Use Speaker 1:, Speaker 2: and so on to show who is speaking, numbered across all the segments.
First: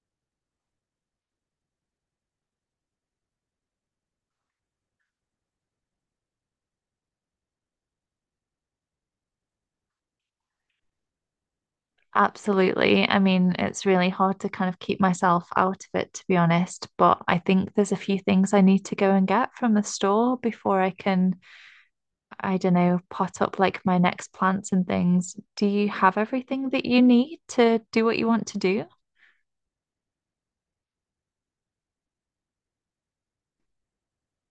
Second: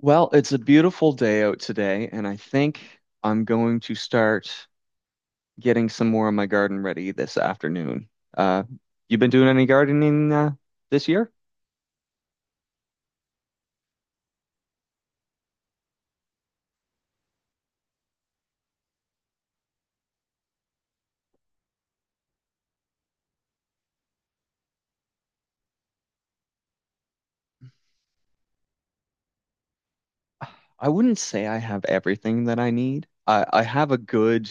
Speaker 1: Well, it's a beautiful day out today, and I think I'm going to start getting some more of my garden ready this afternoon. Uh, you been doing any gardening this year?
Speaker 2: Absolutely. I mean, it's really hard to kind of keep myself out of it, to be honest, but I think there's a few things I need to go and get from the store before I can, I don't know, pot up like my next plants and things. Do you have everything that you need to do what you want to do?
Speaker 1: I wouldn't say I have everything that I need. I have a good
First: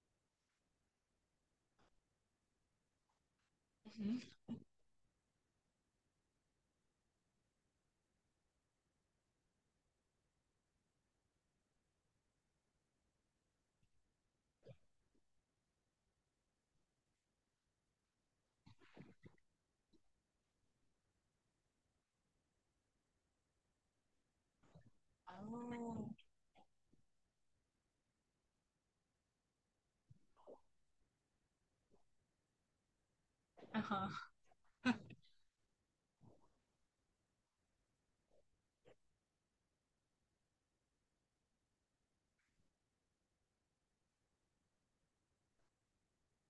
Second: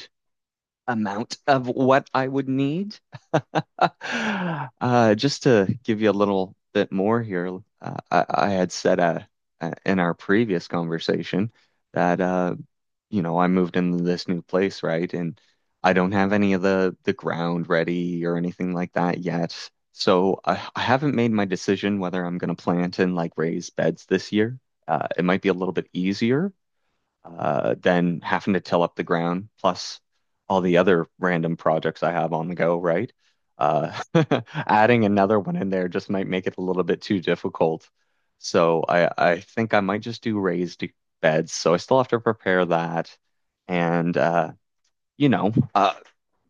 Speaker 1: amount of what I would need. Just to give you a little bit more here, I had said in our previous conversation that I moved into this new place, right? And I don't have any of the ground ready or anything like that yet. So I haven't made my decision whether I'm going to plant and like raise beds this year. It might be a little bit easier than having to till up the ground, plus all the other random projects I have on the go, right? Uh, adding another one in there just might make it a little bit too difficult. So I think I might just do raised beds. So I still have to prepare that and, you know, uh,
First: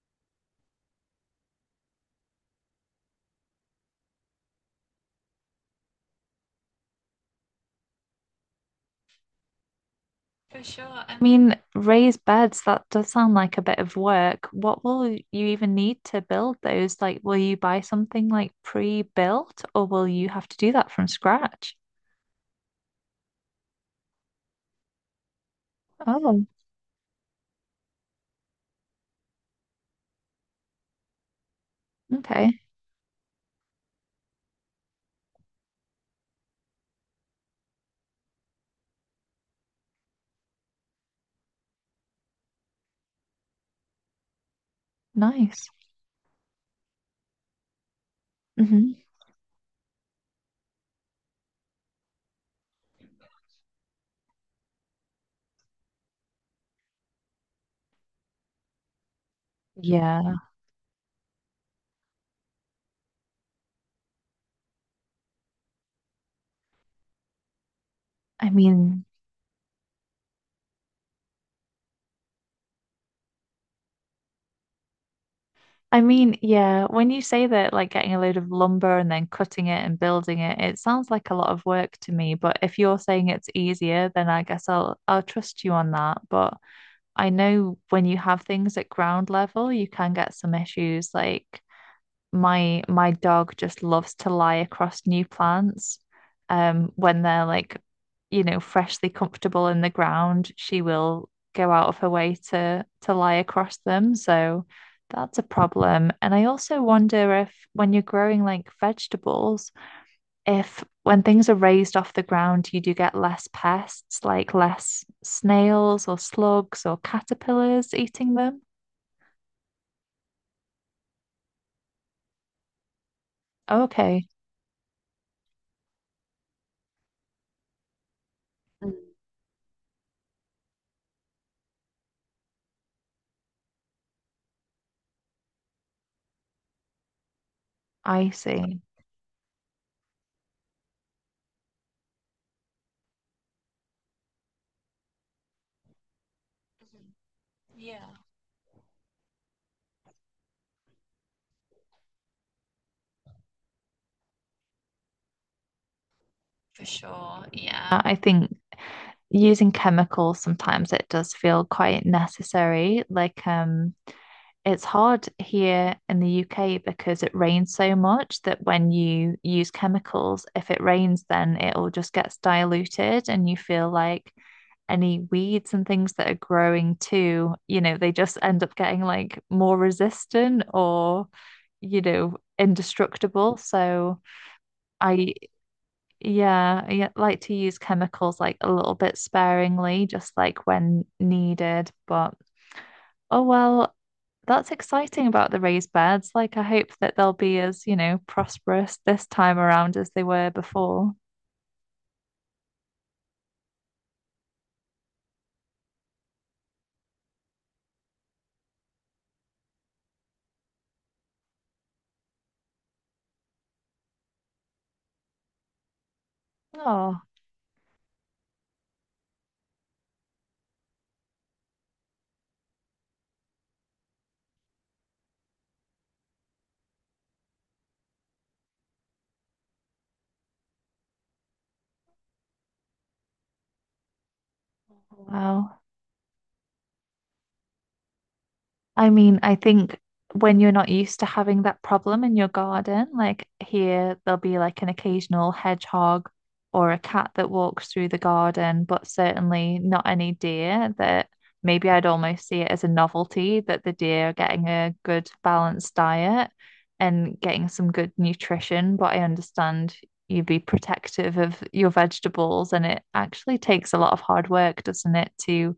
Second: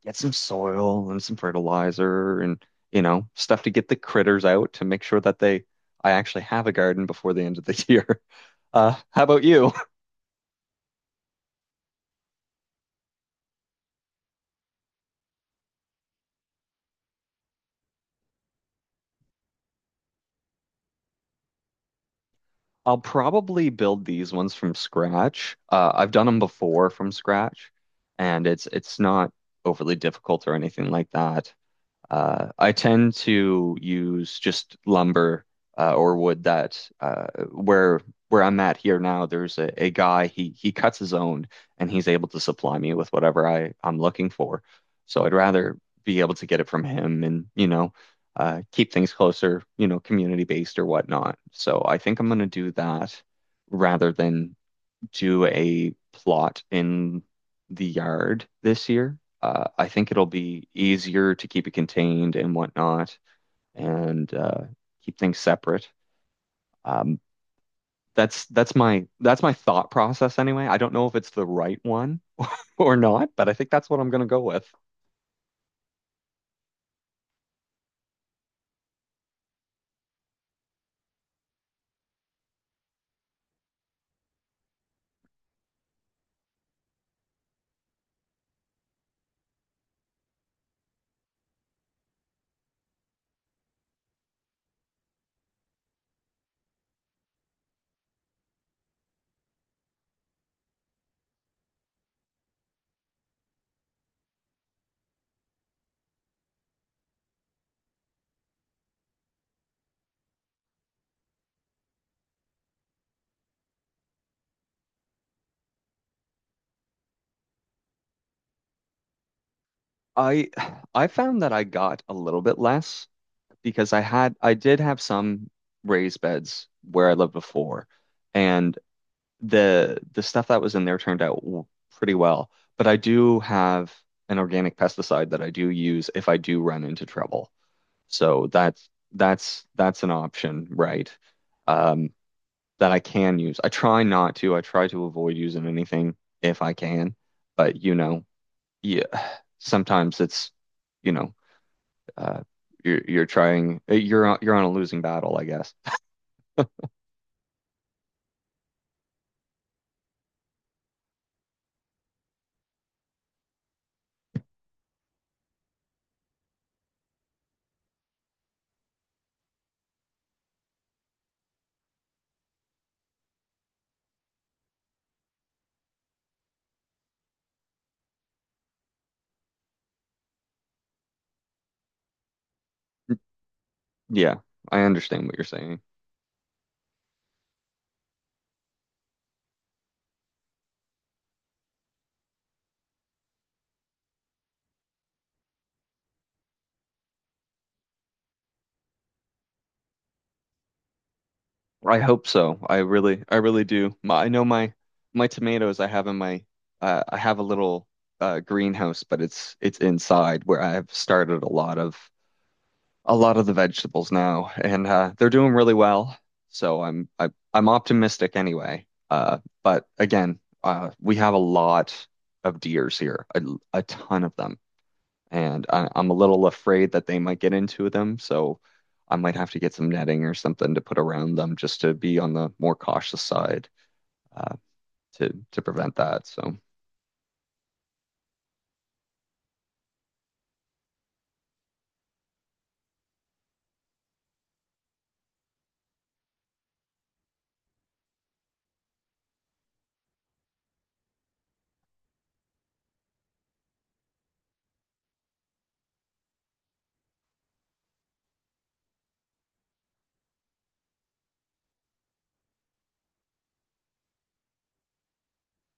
Speaker 1: get some soil and some fertilizer and, stuff to get the critters out to make sure that they, I actually have a garden before the end of the year. How about you?
Speaker 2: For sure. I mean, raised beds, that does sound like a bit of work. What will you even need to build those? Like, will you buy something like pre-built or will you have to do that from scratch?
Speaker 1: I'll probably build these ones from scratch. I've done them
Speaker 2: Oh,
Speaker 1: before from scratch, and it's not overly difficult or anything like that.
Speaker 2: okay.
Speaker 1: I tend to use just lumber or wood that where I'm at here now, there's a guy he cuts his own and he's able to supply me with whatever I'm looking for. So I'd
Speaker 2: Nice.
Speaker 1: rather be able to get it from him and keep
Speaker 2: Hmm.
Speaker 1: things closer, you know, community based or whatnot. So I think I'm gonna do that rather than do a plot in the yard this year. I think it'll
Speaker 2: Yeah.
Speaker 1: be easier to keep it contained and whatnot, and keep things separate. Um, that's
Speaker 2: I
Speaker 1: that's
Speaker 2: mean,
Speaker 1: my that's my thought process anyway. I don't know if it's the right one or not, but I think that's what I'm gonna go with.
Speaker 2: I mean, yeah, when you say that, like getting a load of lumber and then cutting it and building it, it sounds like a lot of work to me. But if you're saying it's easier, then I guess I'll trust you on that. But I know when you have things at ground level, you can get some issues. Like my dog just loves to lie across new plants. When they're like, you know, freshly comfortable in the ground, she will go out of her way to lie across them. So that's a problem. And I also wonder if when you're growing like vegetables, if when things are raised off the ground, you do get less pests, like less snails or slugs or caterpillars eating them.
Speaker 1: I I found that I got a little bit less because I
Speaker 2: Okay,
Speaker 1: had I did have some raised beds where I lived before, and the stuff that was in there turned out pretty well. But I do have an organic pesticide that I do use if I do run into trouble.
Speaker 2: I
Speaker 1: So
Speaker 2: see. Yeah.
Speaker 1: that's an option, right? Um, that I can use. I try not to. I try to avoid using anything if I can. But you know, yeah, sometimes it's you know, uh, you're on a losing battle, I guess.
Speaker 2: I think using chemicals sometimes it does feel quite necessary. Like it's hard here in the UK because it rains so much that when you use chemicals, if it rains, then it all just gets diluted and you feel like any weeds and things that are growing too, you know, they just end up getting like more resistant or, you know, indestructible. So
Speaker 1: Yeah, I understand
Speaker 2: I
Speaker 1: what you're saying.
Speaker 2: yeah, I like to use chemicals like a little bit sparingly, just like when needed. But oh well, that's exciting about the raised beds. Like I hope that they'll be as, you know, prosperous this time around as they were before.
Speaker 1: I hope so. I really do. My, I know my tomatoes I have in my I have a little greenhouse, but it's inside where I have started a lot of the vegetables now, and they're doing really well. So I'm
Speaker 2: Oh,
Speaker 1: I, I'm optimistic anyway. But again, we have a lot of deers here, a ton of them and I'm a little afraid that they might get into them, so I might have to get some netting or something to put around them just to be on the more cautious side uh, to
Speaker 2: wow.
Speaker 1: prevent that. So
Speaker 2: I mean, I think when you're not used to having that problem in your garden, like here, there'll be like an occasional hedgehog or a cat that walks through the garden, but certainly not any deer that maybe I'd almost see it as a novelty that the deer are getting a good balanced diet and getting some good nutrition. But I understand you'd be protective of your vegetables, and it actually takes a lot of hard work, doesn't it, to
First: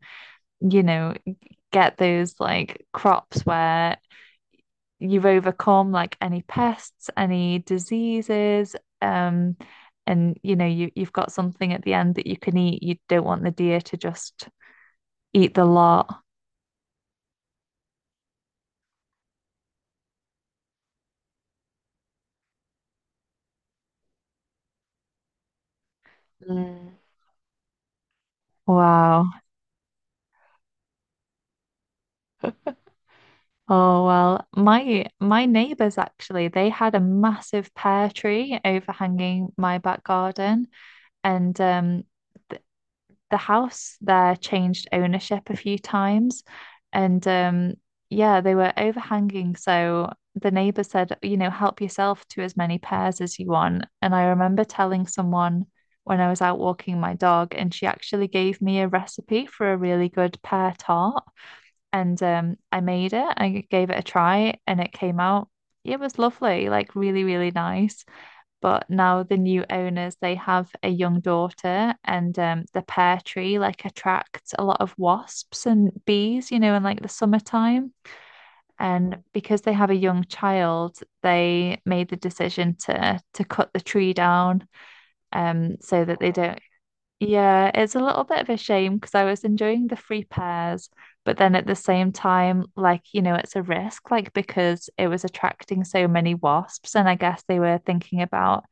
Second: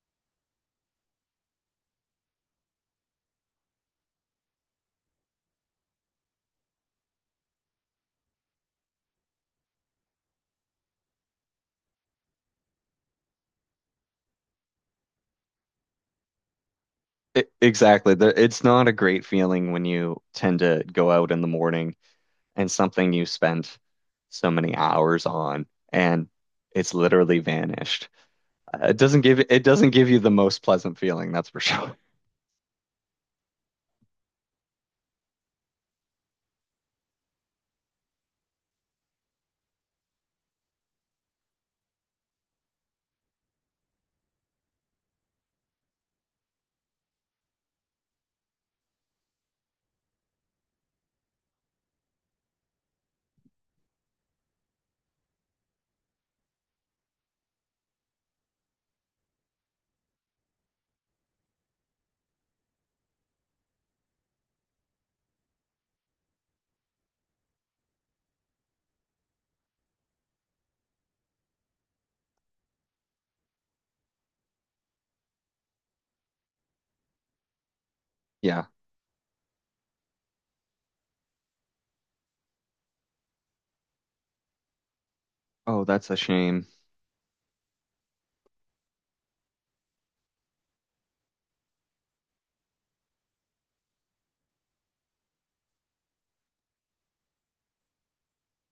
Speaker 2: you know, get those like crops where you've overcome like any pests, any diseases, um, and you know you you've got something at the end that you can eat. You don't want the deer to just eat the lot.
Speaker 1: I exactly, there, it's not a great feeling when you tend to go out in the morning and something you spent so many hours on and it's
Speaker 2: Mm.
Speaker 1: literally vanished. It
Speaker 2: Wow.
Speaker 1: doesn't give you the most pleasant feeling, that's for sure.
Speaker 2: Oh well, my neighbors actually, they had a massive pear tree overhanging my back garden and the house there changed ownership a few times. And yeah, they were overhanging. So the neighbor said, you know, help yourself to as many pears as you want. And I remember telling someone when I was out walking my dog, and she actually gave me a recipe for a really good pear tart. And I made it, I gave it a try, and it came out. It was lovely, like really, really nice. But now the new owners, they have a young daughter, and the pear tree like attracts a lot of wasps and bees, you know, in like the summertime.
Speaker 1: Yeah.
Speaker 2: And because they have a young child, they made the decision to cut the tree down,
Speaker 1: Oh,
Speaker 2: so
Speaker 1: that's a
Speaker 2: that they don't
Speaker 1: shame.
Speaker 2: yeah, it's a little bit of a shame because I was enjoying the free pairs, but then at the same time, like, you know, it's a risk, like, because it was attracting so many wasps. And I guess they were thinking about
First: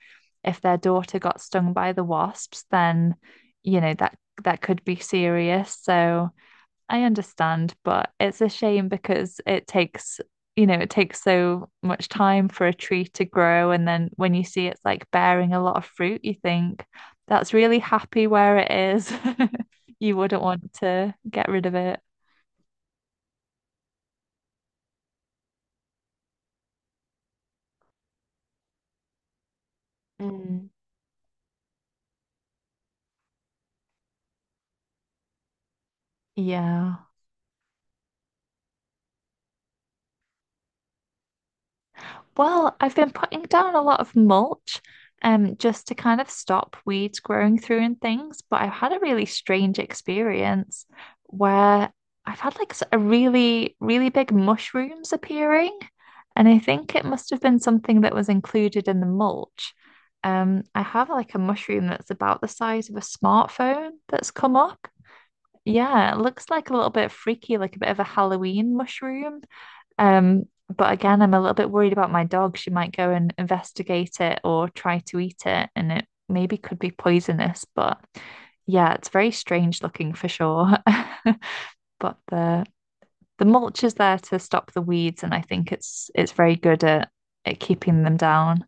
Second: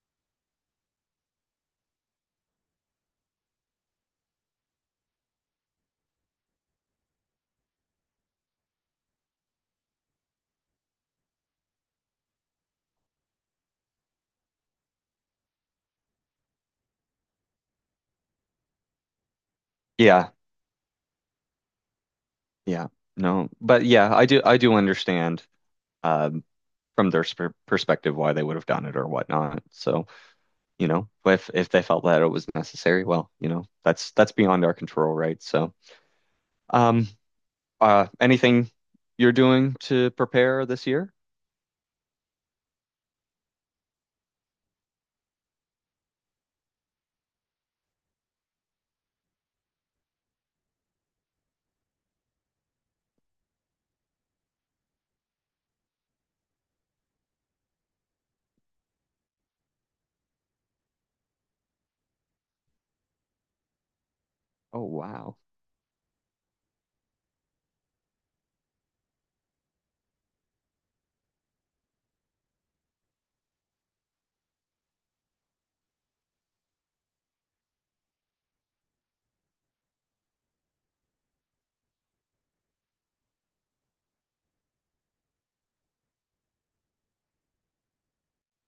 Speaker 2: if their daughter got stung by the wasps, then, you know, that could be serious. So. I understand, but it's a shame because it takes, you know, it takes so much time for a tree to grow. And then when you see it's like bearing a lot of fruit, you think that's really happy where it is. You
Speaker 1: Yeah.
Speaker 2: wouldn't want to get rid of it.
Speaker 1: Yeah, no, but yeah, I do understand um, from their sp perspective why they would have done it or whatnot. So,
Speaker 2: Mm,
Speaker 1: you know, if they felt that it was necessary, well, you know, that's beyond our control, right? So,
Speaker 2: yeah.
Speaker 1: um, anything you're doing to prepare this year?
Speaker 2: Well, I've been putting down a lot of mulch, just to kind of stop weeds growing through and things. But I've had a really strange experience where I've had a really, really big mushrooms appearing, and I think it must have been something that was included in the mulch. I have like a mushroom that's about the size of a smartphone that's come up.
Speaker 1: Oh, wow.
Speaker 2: Yeah, it looks like a little bit freaky, like a bit of a Halloween mushroom. Um, but again, I'm a little bit worried about my dog. She might go and investigate it or try to eat it, and it maybe could be poisonous. But yeah, it's very strange looking for sure. But the mulch is there to stop the weeds, and I think it's very good at keeping them down.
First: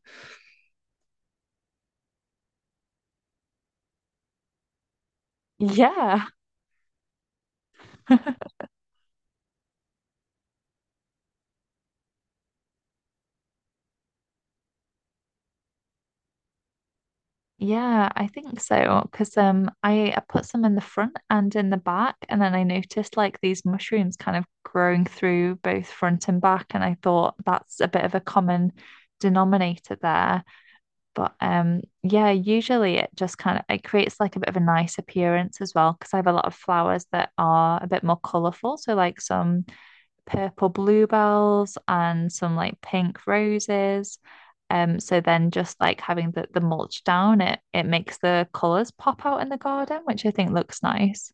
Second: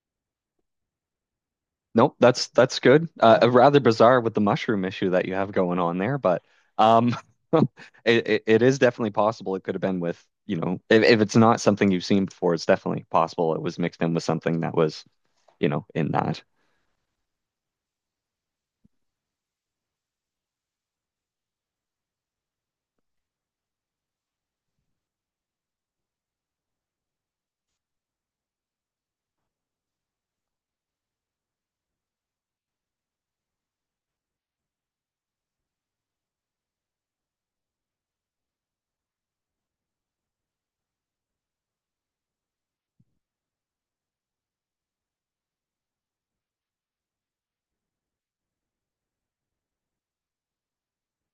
Speaker 1: Nope, that's good. Rather bizarre with the mushroom issue that you have going on there,
Speaker 2: Yeah.
Speaker 1: but um, it, it it is definitely possible. It could have been with, you know, if it's not something you've seen before, it's definitely possible it was mixed in with something that was, you know, in that.
Speaker 2: Yeah, I think so. Because I put some in the front and in the back, and then I noticed like these mushrooms kind of growing through both front and back, and I thought that's a bit of a common denominator there. But yeah, usually it just kind of it creates like a bit of a nice appearance as well, because I have a lot of flowers that are a bit more colourful. So like some purple bluebells and some like pink roses. So then just like having the mulch down, it makes the colours pop out in the garden, which I think looks nice.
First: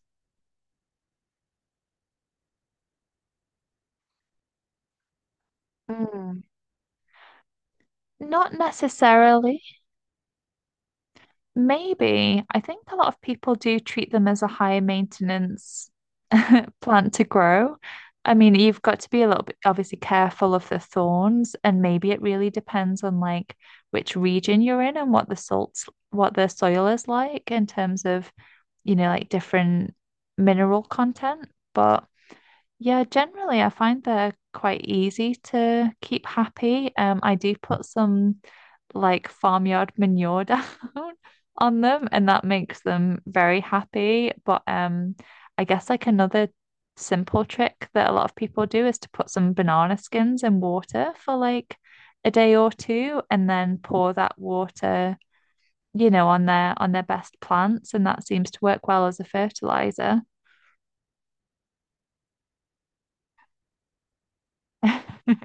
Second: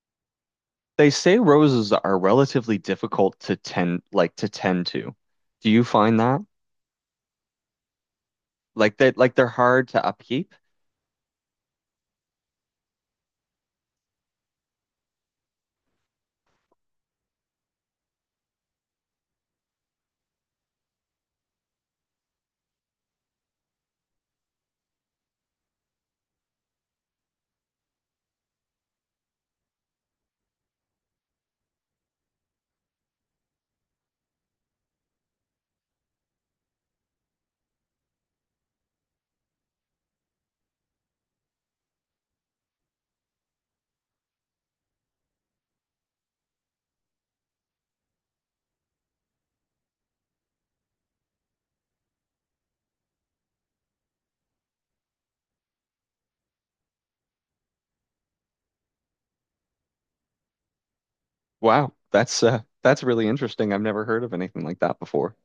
Speaker 1: They say roses are relatively difficult to tend to. Do you find that?
Speaker 2: Mm. Not
Speaker 1: Like that like they're
Speaker 2: necessarily.
Speaker 1: hard to upkeep?
Speaker 2: Maybe. I think a lot of people do treat them as a high maintenance plant to grow. I mean, you've got to be a little bit obviously careful of the thorns, and maybe it really depends on like which region you're in and what the salts, what the soil is like in terms of you know, like different mineral content. But yeah, generally, I find they're quite easy to keep happy. I do put some like farmyard manure down on them, and that makes them very happy. But I guess like another simple trick that a lot of people do is to put some banana skins in water for like a day or two, and then pour that water you know, on their best plants, and that seems to work well as a fertilizer.
Speaker 1: Wow, that's really interesting. I've never heard of anything like that before.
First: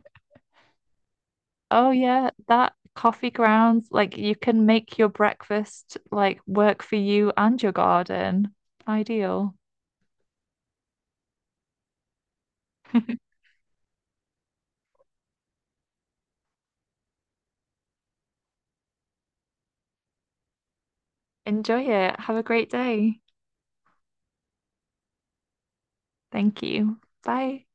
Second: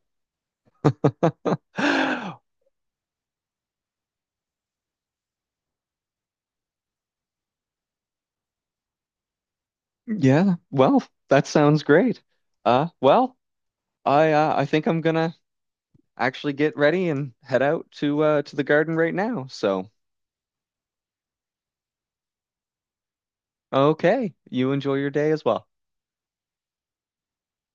Speaker 2: Oh yeah, that coffee grounds, like you can make your breakfast like work for you and your garden. Ideal.
Speaker 1: Yeah, well, that sounds great. Well, I think I'm gonna actually get ready and head out to the garden right now. So,
Speaker 2: Enjoy it. Have a great day.
Speaker 1: okay, you enjoy your day as well.
Speaker 2: Thank you. Bye.